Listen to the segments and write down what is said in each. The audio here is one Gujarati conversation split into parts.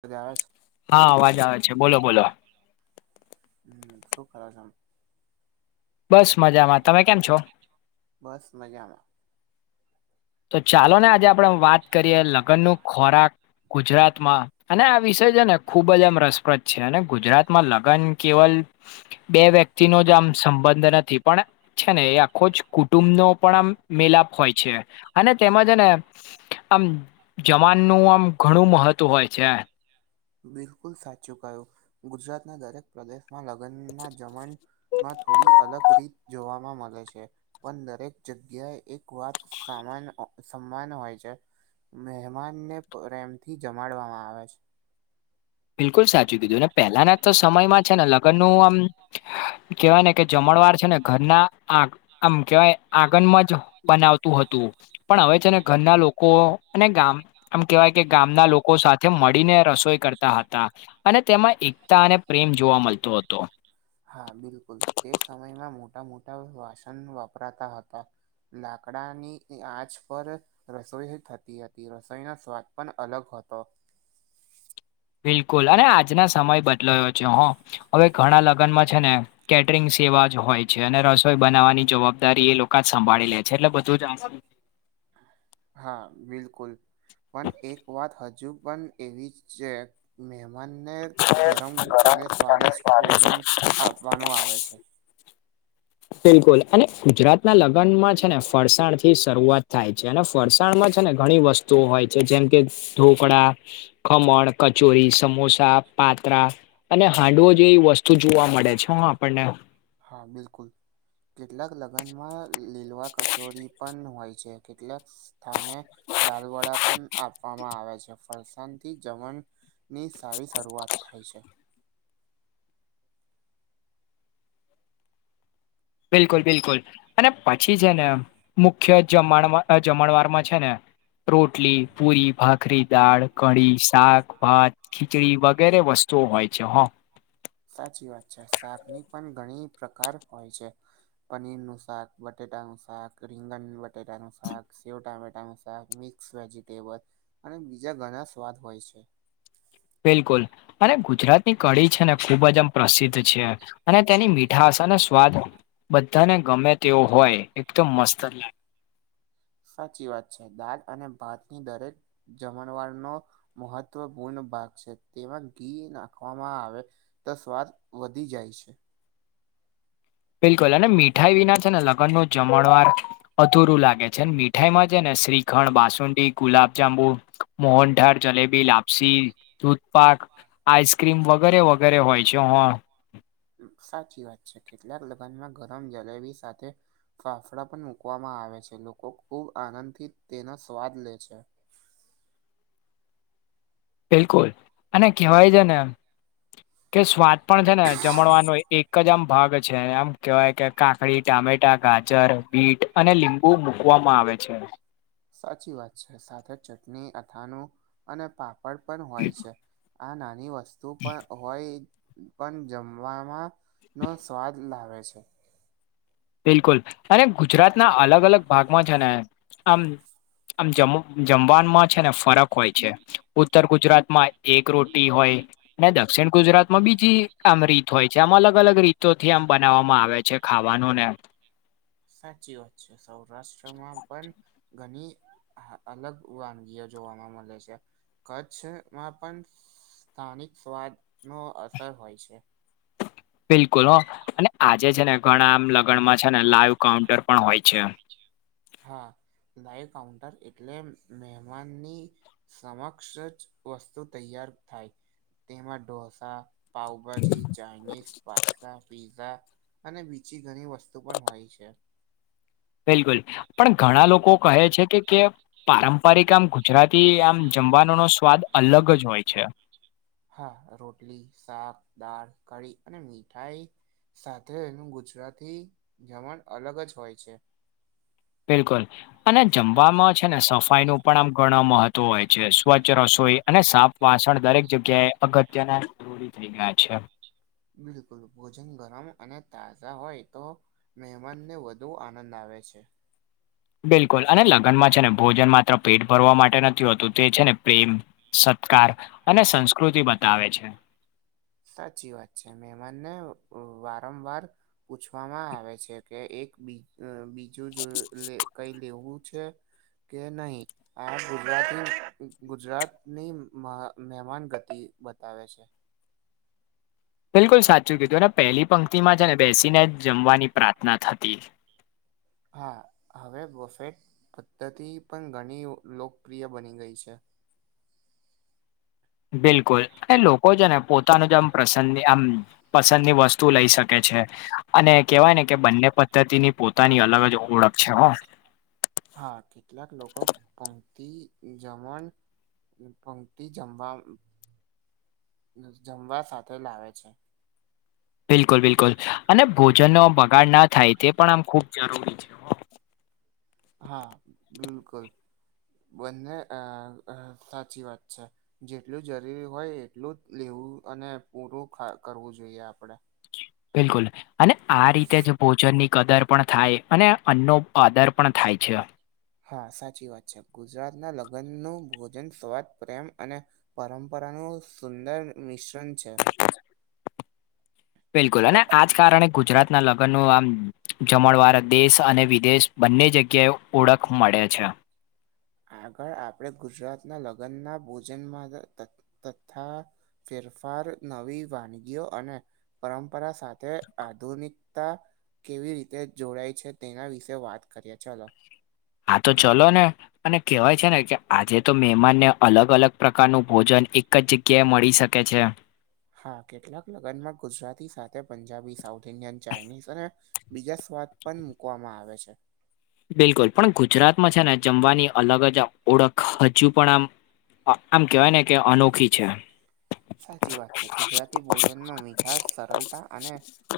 પ્રયાસ હા અવાજ આવે છે બોલો બોલો શું કરો છો બસ મજામાં તમે કેમ છો? બસ મજામાં તો ચાલો ને આજે આપડે વાત કરીએે લગ્ન નું ખોરાક ગુજરાતમાં અને આ વિષય છે ને ખૂબ જ એમ રસપ્રદ છે અને ગુજરાતમાં લગ્ન કેવલ બે વ્યક્તિ નો જ આમ સંબંધ નથી પણ છે ને એ આખો જ કુટુંબ નો પણ આમ મેલાપ હોય છે. અને તેમાંજ ને આમ જવાનનું આમ ઘણું મહત્વ હોય છે. બિલકુલ સાચું કહ્યું ગુજરાતના દરેક પ્રદેશ માં લગનમાં જમણમાં થોડી અલગ રીત જોવામાં મળે છે પણ દરેક જગ્યાએ એક વાત સામાન્ય સમાન હોય છે મહેમાનને પ્રેમથી જમાડવામાં આવે છે. બિલકુલ સાચું કીધું ને પહેલાના તો સમયમાં છે ને લગ્નનું આમ [inaudible] કેવાય ને કે જમણવાર છે ને ઘરના આ આમ કેવાય આગનમાં જ બનાવ તુ હતું પણ હવે છે ને ઘરના લોકો અને ગામ આમ કેહેવાય કે ગામના લોકો સાથે તે મળીને રસોઈ કરતા હતા અને તેમાં એકતા અને પ્રેમ જોવા મળતો હતો. હા બિલકુલ એ સમયમાં મોટા-મોટા વાસણ વપરાતા હતા. લાકડાની ઇ આંચ પર રસોઈ થતી હતી રસોઈનો સ્વાદ પણ અલગ હતો. બિલકુલ અને આજના સમય બદલાયો છે હ હવે ઘણા લગ્નમાં છે ને. કેટરિંગ સેવા જ હોય છે અને રસોઈ બનાવવાની જવાબદારી એ લોકો જ સંભાળી લે છે એટલે બધું જ આ હા બિલકુલ. પણ એક વાત હજુ પણ એવી જ છે. મહેમાનને ગરમ અને સ્વાદિષ્ટ ભોજન આપવાનું આવે છે. બિલકુલ અને ગુજરાતના લગ્નમાં છે ને ફરસાણ થી શરૂઆત થાય. છે. ને ફરસાણમાં છે ને ઘણી વસ્તુઓ હોય છે જેમ કે ઢોકળા, ખમણ, કચોરી, સમોસા, પાત્રા, અને હાંડવો જેવી વસ્તુ જોવા મળે છે હ આપણને. હા બિલકુલ. કેટલાક લગ્નમાં લી લીલવા કચોરી પણ હોય છે કેટલાક સ્થાને. દાલ વડા પણ આપવામાં આવે છે ફરસાણથી જમણ ની સારી શરૂઆત થાય છે. બિલકુલ-બિલકુલ. અને પછી છે ને મુખ્ય જમણ જમણવાર માં છે ને રોટલી, પૂરી, ભાખરી, દાળ, કઢી, શાક ભાત ખીચડી વગેરે વસ્તુઓ હોય છે હો. સાચી વાત છે શાકની પણ ઘણી પ્રકાર હોય છે. પનીરનું શાક, બટેાટાનું શાક, રીંગન બટેાટાનું શાક, સેવ ટમેટા નું સાગ, મિક્સ મિક્સ વેજીિટેબલ અને બીજા ઘણા સ્વાદ હોય છે. બિલકુલ અને ગુજરાતની કઢી છે ને ખૂબ જ આમ પ્રસિદ્ધ છે અને તેની મીઠા ઢાસને અને સ્વાદ બધાને ગમે તેવો હોય એકદમ મસ્ત જ લાગે. સાચી વાત છે દાલ અને ભાતની દરેક જમણવાર નો મહત્વપૂર્ણ ભાગ છે તેમાં ઘી નાખવામાં આવે તો સ્વાદ વધી જાય છે. બિલકુલ અને મીઠાઈ વિના છે ને લગ્નનું જમણવાર અધુરું લાગે છે મીઠાઈમાં છે ને શ્રીખંડ, બાસુંડી ગુલાબજાંબુ, મોહનથાળ. જલેબી, લાપસી, દૂધપાક, આઈસ્ક્રીમ વગેરે-વગેરે હોય છે હો. સાચી વાત છે કેટલાક લગ્નમાં ગરમ જલેબી સાથે ફાફડા પણ મૂકવામાં આવે છે લોકો ખૂબ આનંદ થી તેનો સ્વાદ લે છે. બિલકુલ અને કેહેવાય છે ને કે સ્વાદ પણ છે ને જમણવાનો એક એક જ આમ ભાગ છે આમ કેહેવાય કે કાકડી, ટામેટા, ગાજર, બીટ, અને લીંબુ મૂકવામાં આવે છે. સાચી વાત છે સાથે ચટણી, અથાણું અને પાપડ પણ હોય છે. આ નાની વસ્તુ પણ હોય પણ જમવામાં નો સ્વાદ લાવે છે. બિલકુલ અને ગુજરાતના અલગ-અલગ ભાગમાં છે ને આમ આમ જમ જમવાનમાં છે ને ફરક હોય છે. ઉત ઉત્તર ગુજરાત માં એક રોટી હોય. ને દક્ષિણ ગુજરાતમાં બીજી આમ રીત હોય છે આમ અલગ અલગ રીતોથી આમ બનાવવામાં આવે છે ખાવાનું ને સાચી વાત છે સૌરાષ્ટ્રમાં પણ ઘણી અઅલગ વાનગીઓ જોવાવામાં મલે છે. કચ્છમાં પણ સસ્થાનિક સ્વાદ નો અસર હોય છે. બિલકુલ હ અને આજે છે ને ઘણા આમ લગ્નમાં છે ને લાઈવ કાઉન્ટર પણ હોય છે. હા લાઈવ કાઉન્ટર એટલે મહેમાનની સમક્ષ જ વસ્તુ તૈયાર થાય તેમાં dosa pav bhaji, Chinese, pasta, pizza અને બીજી ઘણી વસ્તુ પણ હોય છે. બિલકુલ પણ ઘણા લોકો કહે છે કે કે પારંપરિક આમ ગુજરાતી આમ જમવાનો નો સ્વાદ અલગ જ હોય છે. હા રોટલી શાક દાળ કઢી અને મીઠાઈ સાથે એનું ગુજરાતી જમણ અલગ જ હોય છે. બિલકુલ અને જમવામાં છે ને સફાઈનું પણ આમ ઘણો મહત્વ હોય છે સ્વચ્છ રસોઈ અને સાપ વાસણ દરેક જગ્યાએ અગત્યના [unintelligible] ઉતરી ગયા છે બિલકુલ ભોજન ગરમ અને તાજા હોય તો મહેમાનને વધુ આનંદ આવે છે બિલકુલ અને લગ્નમાં છે ને ભોજન માત્ર પેટ ભરવા માટે નથી હોતું તે છે ને પ્રેમ સત્કાર અને સંસ્કૃતિ બતાવે છે સાચી વાત છે મેમાનને વારંવાર પૂછવામાં આવે છે કે એક બી અહ બીજું જો લે કઈ લેવું છે કે નહીં હા ગુજરાતની ગુજરાતની મહ મેહમાન ગતિ બતાવે છે બિલકુલ સાચું કીધું ને પહેલી પંક્તિ માં છે ને બેસીને જમવાની પ્રાર્થના થતી હા હવે વફેટ પદ્ધતિ પણ ઘણી લોકપ્રિય બની ગઈ છે બિલકુલ એ લોકો છે ને પોતાનું જે આમ પ્રસંગ આમ પસંદની વસ્તુ લઈ શકે છે અને કેવાય ને કે બંને પદ્ધતિની પોતાની અલગ જ ઓળખ છે હો. હા કેટલાક લોકો પંક્તિ જમણ પંક્તિ જમવા જમવા સાથે લાવે છે. બિલકુલ બિલકુલ અને ભોજનનો બગાડ ના થાય તે પણ આમ ખૂબ જરૂરી છે. હો. હા બિલકુલ બંને અહ અહ સાચી વાત છે જેટલું જરૂરી હોય એટલું લેવું અને પૂરું ખ કરવું જોઈએ આપડે બિલકુલ અને આ રીતે જ ભોજન ની કદર પણ થાય અને અન્નો આદર પણ થાય છે હા સાચી વાત છે ગુજરાત ના લગ્ન નું ભોજન સ્વાદ પ્રેમ અને પરંપરાનું સુંદર મિશ્રણ છે. બિલકુલ અને આજ કારણે ગુજરાત ના લગ્નનું આમ જમણવાર દેશ અને વિદેશ બંને જગ્યાએ ઓળખ મળે છે. આગળ આપણે ગુજરાતના લગ્નના ભોજનમાં ત તથા ફેરફાર નવી વાનગીઓ અને પરંપરા સાથે આધુનિકતા કેવી રીતે જોડાય છે તેના વિશે વાત કરીએ ચલો હા તો ચલો ને અને કહેવાય છે ને કે આજે તો મહેમાનને અલગ અલગ પ્રકારનું ભોજન એક એક જગ્યાએ મળી શકે છે. હા કેટલાક લગ્નમાં ગુજરાતી સાથે પંજાબી સાઉથ ઇન્ડિયન ચાઇનીઝ અને બીજા સ્વાદ પણ મૂકવામાં આવે છે. બિલકુલ પણ ગુજરાતમાં છે ને જમવાની અલગ જ ઓળખ હજુ પણ આમ આમ કેવાય ને કે અનોખી છે. સાચી વાત છે ગુજરાતી ભોજનમાં મીઠાસ સરળતા અને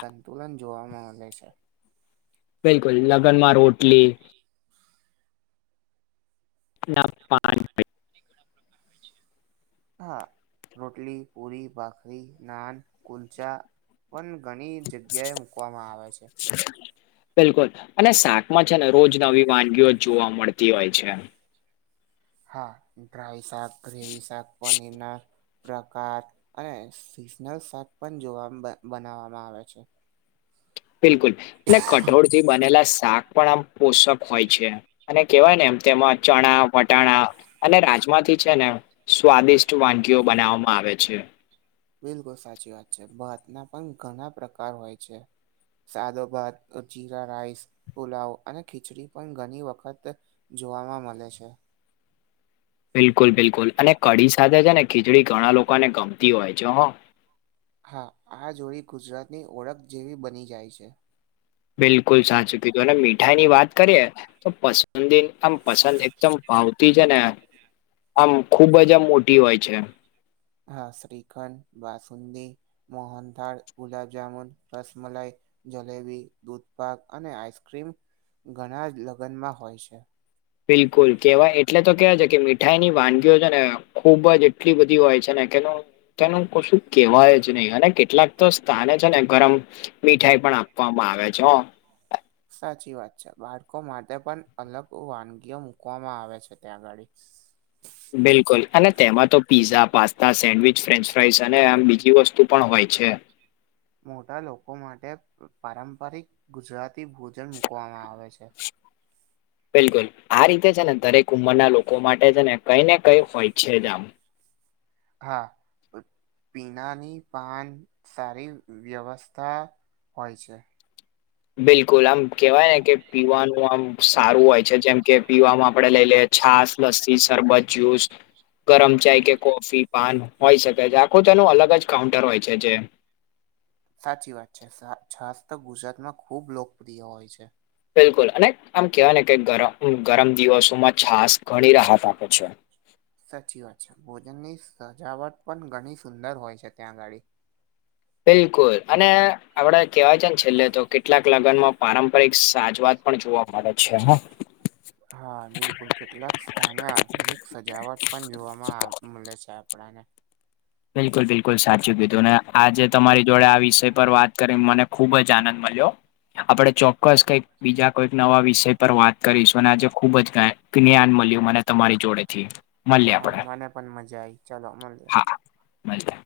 સંતુલન જોવા મળે છે. બિલકુલ લગનમાં રોટલી ના પાણી હા રોટલી પૂરી બાખરી નાન કુલ્ચા પણ ઘણી જગ્યા એ મૂકવામાં આવે છે. બિલકુલ અને શાકમાં છે ને રોજ નવી વાનગીઓ જ જોવા મળતી હોય છે. હા ડ્રાય શાક ગ્રેવી શાક પનીર નાર પ્રકાર અને સિઝનલ શાક પણ જોવા બનાવવામાં આવે છે. બિલકુલ લે કઠોળ થી બનેલા શાક પણ આમ પોષક હોય છે. અને કેવાય ને એમ તેમાં ચણા વટાણા અને રાજમાથી છે ને સ્વાદિષ્ટ વાનગીઓ બનાવવામાં આવે છે. બિલકુલ સાચી વાત છે ભાત ના પણ ઘણા પ્રકાર હોય છે. સાદો ભાત જીરા રાઈસ પુલાવ અને ખીચડી પણ ઘણી વખત જોવામાં મલે છે. બિલકુલ બિલકુલ અને કડી સાથે છે ને ખીચડી ઘણા લોકાને ગમતી હોય છે હો હા આ જોડી ગુજરાતની ઓળખ જેવી બની જાય છે. બિલકુલ સાચું કીધું અને મીઠાઈની વાત કરીએ તો પસ બાસુંદી આમ પસંદ એકદમ ભાવતી છે ને આમ ખુબ જ આમ મોટી હોય છે. હા શ્રીખંડ બાસુંદી મોહનથાળ ગુલાબજામુન રસમલાઈ જલેબી દૂધ પાક અને આઈસ્ક્રીમ ઘણા જ લગ્નમાં હોય છે. બિલકુલ કેવાય એટલે તો કેવાય છે કે મીઠાઈ ની વાનગીઓ છે ને ખૂબ જ એટલી બધી હોય છે ને કેનું તેનું કસું કેવાય જ નહી અને કેટલાક તો સ્થાને છે ને ગરમ મીઠાઈ પણ આપવામાં આવે છે. સાચી વાત છે બાળકો માટે પણ અલગ વાનગીઓ મુકવામાં આવે છે ત્યાં આગળ બિલકુલ અને તેમાં તો pizza pasta sandwich French fries અને આમ બીજી વસ્તુ પણ હોય છે. મોટા લોકો માટે પારંપરિક ગુજરાતી ભોજન મુકવામાં આવે છે. બિલકુલ આ રીતે છે ને દરેક ઉંમરના લોકો માટે છે ને કઈ ને કઈ હોય છે જ આમ હા પીણાની પાન સારી વ્યવસ્થા હોય છે. બિલકુલ આમ કેવાય ને કે પીવાનું આમ સારું હોય છે જેમ કે પીવામાં આપડે લઈ લઈએ છાસ લસ્સી શરબત જ્યુસ ગરમ ચાય કે કોફી પાન હોય શકે છે આખું તેનું અલગ જ કાઉન્ટર હોય છે જે સાચી વાત છે છાસ તો ગુજરાતમાં ખુબ લોકપ્રિય હોય છે. બિલકુલ અને આમ કેહેવાય ને કે ગરમ ગરમ દિવસોમાં છાસ ઘણી રાહત આપે છે. સાચી વાત છે ભોજનની સજાવટ પણ ઘણી સુંદર હોય છે ત્યાંગાડી બિલકુલ અને આપડે કહેવાય છે ને છેલ્લે તો કેટલાક લગ્નમાં પારંપરિક સાજવાત પણ જોવા મળે છે હા હા બિલકુલ કેટલાક સ્થાને આધુનિક સજાવટ પણ જોવામાં મળે છે આપણને બિલકુલ બિલકુલ સાચું કીધું ને આજે તમારી જોડે આ વિષય પર વાત કરીને મને ખુબ જ આનંદ મળ્યો આપણે ચોક્કસ કંઈક બીજા કોઈક નવા વિષય પર વાત કરીશું અને આજે ખુબ જ કાઈ જ્ઞાન મળ્યું મને તમારી જોડેથી મળીએ હા આપણે મને પણ મજા આઈ ચાલો મળીએ મળીએ